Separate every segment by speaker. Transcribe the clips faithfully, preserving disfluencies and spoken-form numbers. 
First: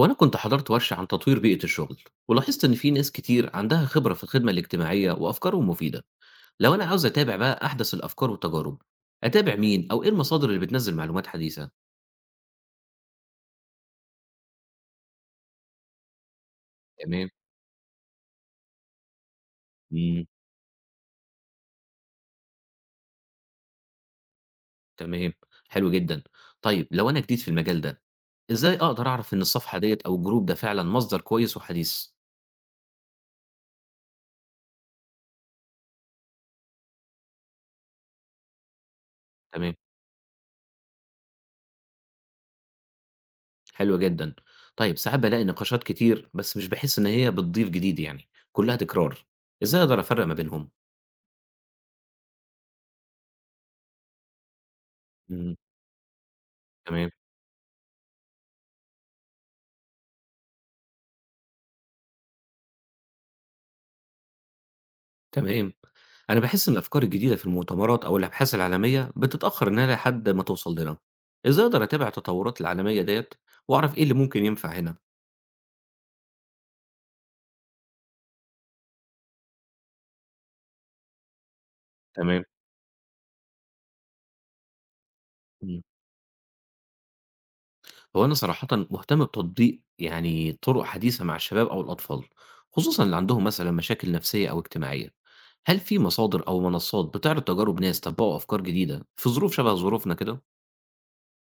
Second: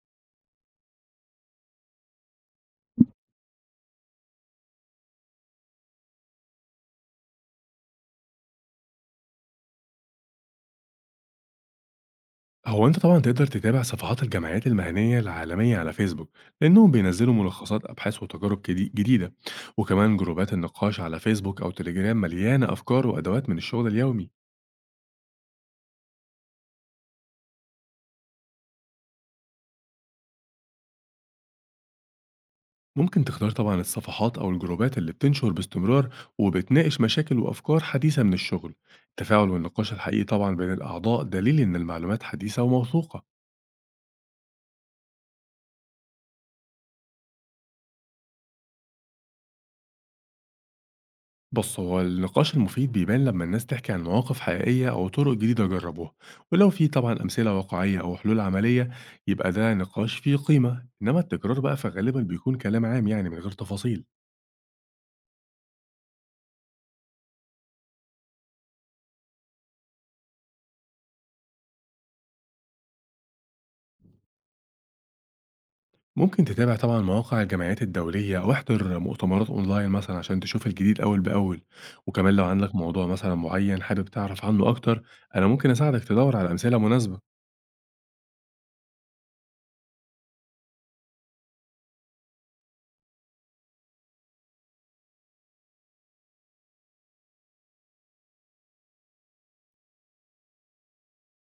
Speaker 1: هو أنا كنت حضرت ورشة عن تطوير بيئة الشغل، ولاحظت إن في ناس كتير عندها خبرة في الخدمة الاجتماعية وأفكارهم مفيدة. لو أنا عاوز أتابع بقى أحدث الأفكار والتجارب، أتابع مين أو إيه المصادر اللي بتنزل معلومات حديثة؟
Speaker 2: هو أنت طبعًا تقدر تتابع صفحات الجمعيات المهنية العالمية على فيسبوك، لأنهم
Speaker 1: تمام.
Speaker 2: بينزلوا ملخصات أبحاث وتجارب جدي جديدة، وكمان
Speaker 1: مم.
Speaker 2: جروبات النقاش على فيسبوك أو تليجرام مليانة أفكار وأدوات من الشغل اليومي.
Speaker 1: تمام. حلو جدا. طيب لو أنا جديد في المجال ده، إزاي أقدر أعرف إن الصفحة ديت أو الجروب ده فعلا مصدر كويس وحديث؟
Speaker 2: ممكن تختار طبعًا الصفحات أو الجروبات اللي بتنشر باستمرار وبتناقش مشاكل وأفكار حديثة من الشغل. التفاعل
Speaker 1: تمام.
Speaker 2: والنقاش الحقيقي طبعًا بين الأعضاء دليل إن المعلومات حديثة وموثوقة.
Speaker 1: حلو جدا. طيب ساعات بلاقي نقاشات كتير بس مش بحس إن هي بتضيف جديد، يعني كلها تكرار. إزاي أقدر أفرق ما بينهم؟
Speaker 2: بص، هو النقاش المفيد بيبان لما الناس تحكي عن مواقف حقيقية أو طرق
Speaker 1: مم.
Speaker 2: جديدة جربوها، ولو في
Speaker 1: تمام.
Speaker 2: طبعا أمثلة واقعية أو حلول عملية يبقى ده نقاش فيه قيمة. إنما التكرار بقى فغالبا بيكون كلام عام يعني من غير تفاصيل.
Speaker 1: تمام. أنا باحس إن الأفكار الجديدة في المؤتمرات أو الأبحاث العالمية بتتأخر إنها لحد ما توصل لنا. إزاي أقدر أتابع التطورات العالمية ديّة وأعرف إيه اللي ممكن ينفع هنا؟
Speaker 2: ممكن تتابع طبعا مواقع الجمعيات الدولية أو احضر مؤتمرات أونلاين مثلا عشان تشوف الجديد أول بأول، وكمان
Speaker 1: تمام.
Speaker 2: لو عندك موضوع مثلا معين حابب تعرف عنه أكتر، أنا ممكن
Speaker 1: إمم.
Speaker 2: أساعدك تدور على أمثلة مناسبة.
Speaker 1: هو أنا صراحةً مهتم بتطبيق يعني طُرق حديثة مع الشباب أو الأطفال، خصوصًا اللي عندهم مثلًا مشاكل نفسية أو اجتماعية. هل في مصادر أو منصات بتعرض تجارب ناس طبّقوا أفكار جديدة في ظروف شبه ظروفنا كده؟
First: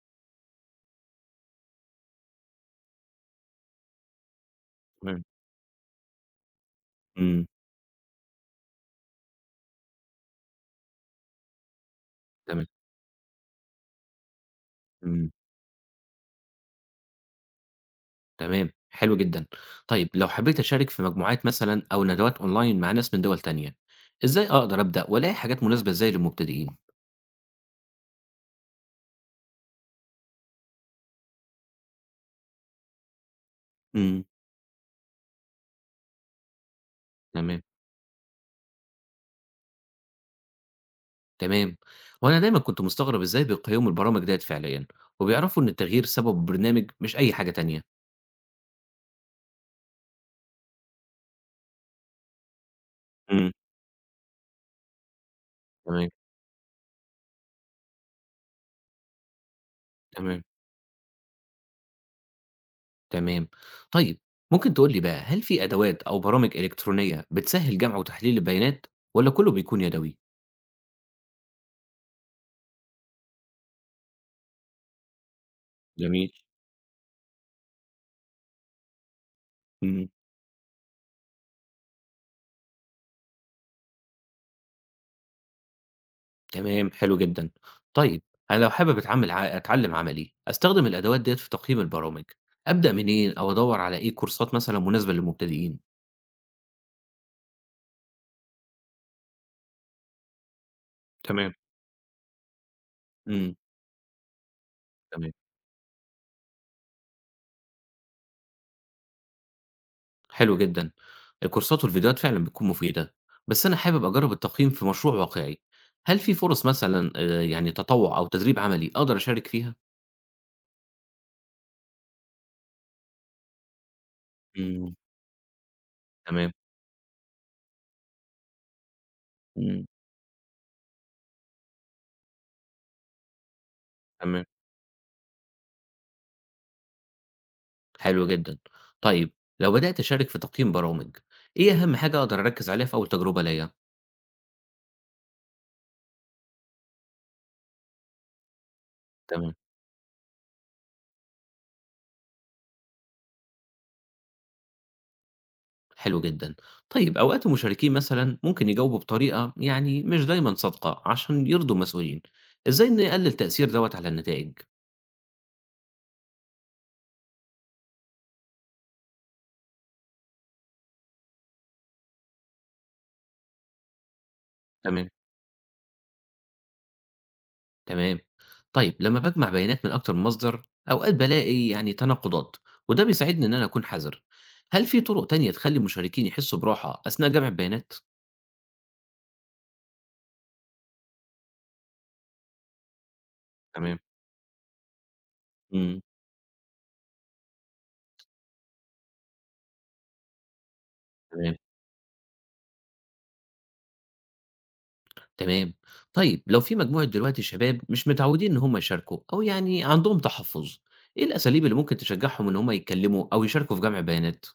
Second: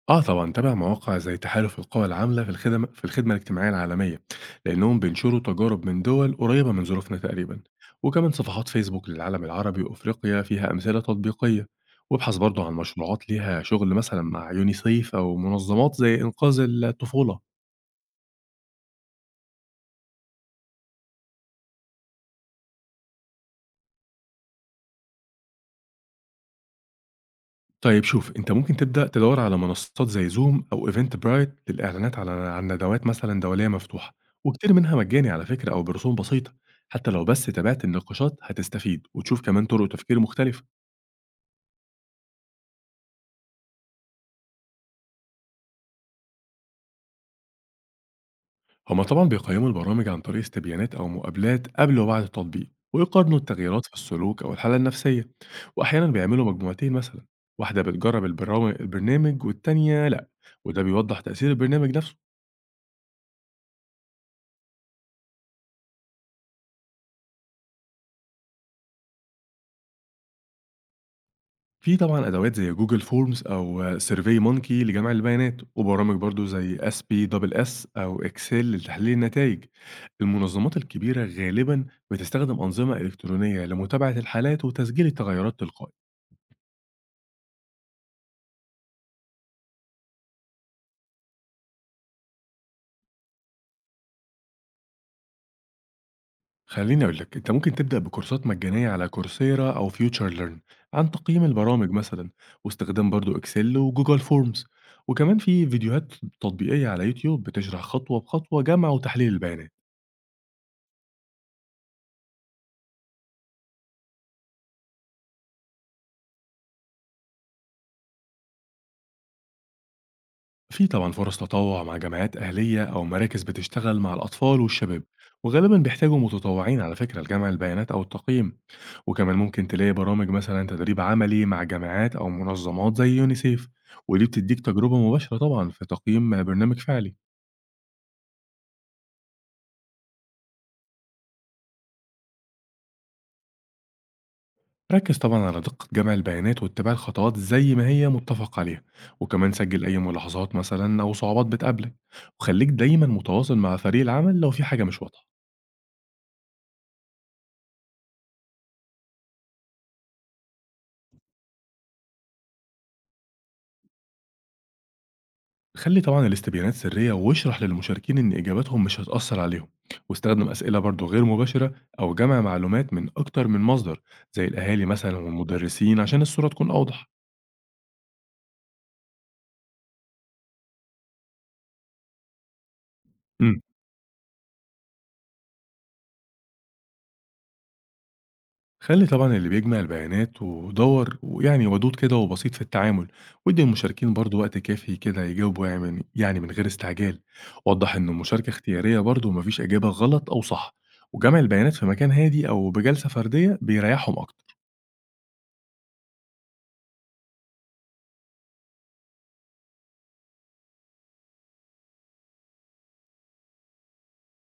Speaker 2: آه طبعًا، تابع مواقع زي تحالف القوى العاملة في الخدم في الخدمة الاجتماعية العالمية، لأنهم
Speaker 1: تمام.
Speaker 2: بينشروا تجارب من دول قريبة من ظروفنا
Speaker 1: إمم.
Speaker 2: تقريبًا، وكمان صفحات فيسبوك للعالم العربي وأفريقيا فيها أمثلة تطبيقية، وابحث
Speaker 1: تمام.
Speaker 2: برضه عن مشروعات ليها شغل مثلًا مع يونيسيف
Speaker 1: إمم.
Speaker 2: أو منظمات زي إنقاذ الطفولة.
Speaker 1: تمام، حلو جدًا. طيب لو حبيت أشارك في مجموعات مثلًا أو ندوات أونلاين مع ناس من دول تانية، إزاي أقدر أبدأ وألاقي حاجات مناسبة إزاي للمبتدئين؟
Speaker 2: طيب شوف، أنت ممكن تبدأ تدوّر على منصات زي Zoom أو Eventbrite للإعلانات على عن ندوات مثلًا دولية مفتوحة،
Speaker 1: إمم.
Speaker 2: وكتير منها مجاني على فكرة أو برسوم بسيطة، حتى لو بس
Speaker 1: تمام،
Speaker 2: تابعت النقاشات هتستفيد وتشوف كمان طرق تفكير مختلفة.
Speaker 1: تمام. وأنا دايمًا كنت مستغرب إزاي بيقيموا البرامج ديّة فعليًا، وبيعرفوا إن التغيير سببه برنامج مش أي حاجة تانية.
Speaker 2: هما طبعًا بيقيموا البرامج عن طريق استبيانات أو مقابلات قبل وبعد التطبيق، ويقارنوا
Speaker 1: إمم.
Speaker 2: التغييرات في السلوك أو الحالة النفسية، وأحيانًا
Speaker 1: تمام،
Speaker 2: بيعملوا مجموعتين مثلًا، واحدة بتجرب البرام البرنامج والتانية لأ،
Speaker 1: تمام،
Speaker 2: وده بيوضح تأثير البرنامج نفسه.
Speaker 1: تمام. طيب ممكن تقول لي بقى، هل في أدوات أو برامج إلكترونية بتسهّل جمع وتحليل البيانات والّا كُلّه بيكون يدوي؟
Speaker 2: في طبعًا أدوات زي Google forms أو SurveyMonkey لجمع البيانات، وبرامج
Speaker 1: جميل،
Speaker 2: برضه زي S P S S أو Excel لتحليل النتائج.
Speaker 1: إمم.
Speaker 2: المنظمات الكبيرة غالبًا بتستخدم أنظمة إلكترونية لمتابعة الحالات وتسجيل التغيرات تلقائي.
Speaker 1: تمام، حلو جدًا. طيب، أنا لو حابب أتعامل ع أتعلّم عملي، أستخدم الأدوات ديّة في تقييم البرامج، أبدأ منين أو أدوّر على إيه كورسات مثلًا مناسبة للمبتدئين؟
Speaker 2: خليني أقول لك، أنت ممكن تبدأ بكورسات مجانية على كورسيرا أو FutureLearn عن تقييم
Speaker 1: تمام.
Speaker 2: البرامج مثلًا، واستخدام برضه
Speaker 1: إمم،
Speaker 2: Excel وGoogle forms،
Speaker 1: تمام،
Speaker 2: وكمان في فيديوهات تطبيقية على يوتيوب بتشرح خطوة بخطوة جمع وتحليل البيانات.
Speaker 1: حلو جدًا. الكورسات والفيديوهات فعلًا بتكون مفيدة، بس أنا حابب أجرّب التقييم في مشروع واقعي، هل في فرص مثلًا آآ يعني تطوّع أو تدريب عملي أقدر أشارك فيها؟
Speaker 2: في طبعا فرص تطوع مع جمعيات أهلية أو مراكز بتشتغل مع الأطفال
Speaker 1: إمم،
Speaker 2: والشباب، وغالبا بيحتاجوا
Speaker 1: تمام،
Speaker 2: متطوعين على فكرة لجمع البيانات أو التقييم، وكمان ممكن
Speaker 1: إمم،
Speaker 2: تلاقي برامج مثلا تدريب عملي مع جامعات أو منظمات زي يونيسيف، ودي
Speaker 1: تمام،
Speaker 2: بتديك تجربة مباشرة طبعا في تقييم برنامج فعلي.
Speaker 1: حلو جدًا. طيب، لو بدأت أشارك في تقييم برامج، إيه أهم حاجة أقدر أركّز عليها في أول تجربة ليّا؟
Speaker 2: ركز طبعا على دقة جمع البيانات واتباع الخطوات زي ما هي متفق عليها، وكمان
Speaker 1: تمام.
Speaker 2: سجل أي ملاحظات مثلا أو صعوبات بتقابلك، وخليك دايما متواصل مع فريق العمل لو في حاجة مش واضحة.
Speaker 1: حلو جدًا. طيب أوقات المشاركين مثلًا ممكن يجاوبوا بطريقة يعني مش دايمًا صادقة عشان يرضوا المسؤولين، إزاي نقلل التأثير دوّة على النتائج؟
Speaker 2: خلي طبعا الاستبيانات سرية واشرح للمشاركين إن إجاباتهم مش هتأثر عليهم، واستخدم أسئلة برضو غير مباشرة، أو جمع معلومات من أكتر من مصدر زي الأهالي
Speaker 1: تمام.
Speaker 2: مثلا والمدرسين عشان الصورة تكون أوضح.
Speaker 1: تمام. طيب لمّا باجمع بيانات من أكتر من مصدر، أوقات بالاقي يعني تناقضات، وده بيساعدني إن
Speaker 2: مم.
Speaker 1: أنا أكون حذر. هل في طرق تانية تخلّي المشاركين يحسوا براحة أثناء جمع البيانات؟
Speaker 2: خلي طبعا اللي بيجمع البيانات ودور ويعني ودود كده وبسيط في التعامل، وادي
Speaker 1: تمام.
Speaker 2: المشاركين برضو وقت كافي كده يجاوبوا يعني
Speaker 1: إمم،
Speaker 2: من, يعني من غير استعجال. وضح إن المشاركة اختيارية برضو ومفيش إجابة غلط أو صح، وجمع
Speaker 1: تمام.
Speaker 2: البيانات في مكان هادي أو بجلسة فردية بيريحهم أكتر.
Speaker 1: تمام. طيب لو في مجموعة دلوقتي شباب مش متعودين إن هم يشاركوا أو يعني عندهم تحفُّظ، إيه الأساليب اللي ممكن تشجّعهم إن هم يتكلّموا أو يشاركوا في جمع بيانات؟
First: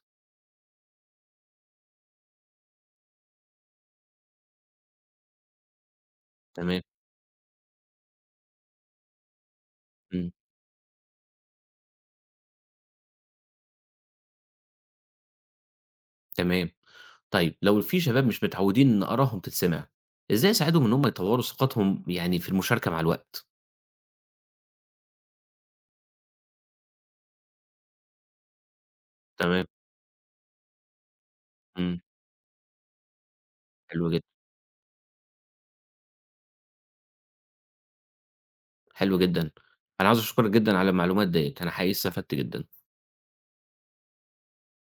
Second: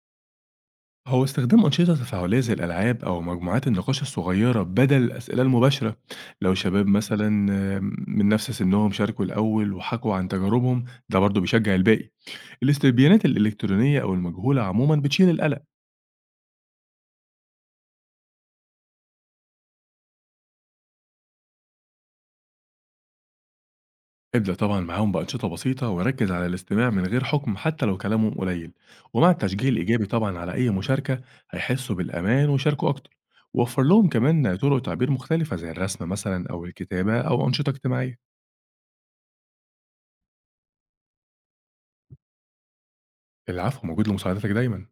Speaker 2: هو استخدام أنشطة تفاعلية زي الألعاب أو مجموعات النقاش الصغيرة بدل الأسئلة المباشرة، لو
Speaker 1: تمام،
Speaker 2: شباب مثلا آم، من نفس سنهم شاركوا الأول وحكوا عن
Speaker 1: إمم،
Speaker 2: تجاربهم، ده برضه بيشجع الباقي. الاستبيانات الإلكترونية أو المجهولة عموما بتشيل القلق.
Speaker 1: تمام. طيب لو في شباب مش متعودين إن آرائهم تتسمع، إزاي أساعدهم إن هم يطوّروا ثقتهم يعني في المشاركة مع الوقت؟
Speaker 2: ابدأ طبعا معاهم بأنشطة بسيطة وركز على الاستماع من غير حكم، حتى لو كلامهم قليل ومع
Speaker 1: تمام،
Speaker 2: التشجيع الإيجابي طبعا على أي مشاركة هيحسوا
Speaker 1: إمم،
Speaker 2: بالأمان ويشاركوا أكتر، ووفر لهم
Speaker 1: حلو جدًا،
Speaker 2: كمان طرق تعبير مختلفة زي الرسم مثلا أو الكتابة أو أنشطة اجتماعية.
Speaker 1: حلو جدًا. أنا عاوز أشكرك جدًا على المعلومات ديّة، أنا حقيقي استفدت جدًا.
Speaker 2: العفو، موجود لمساعدتِك دايمًا.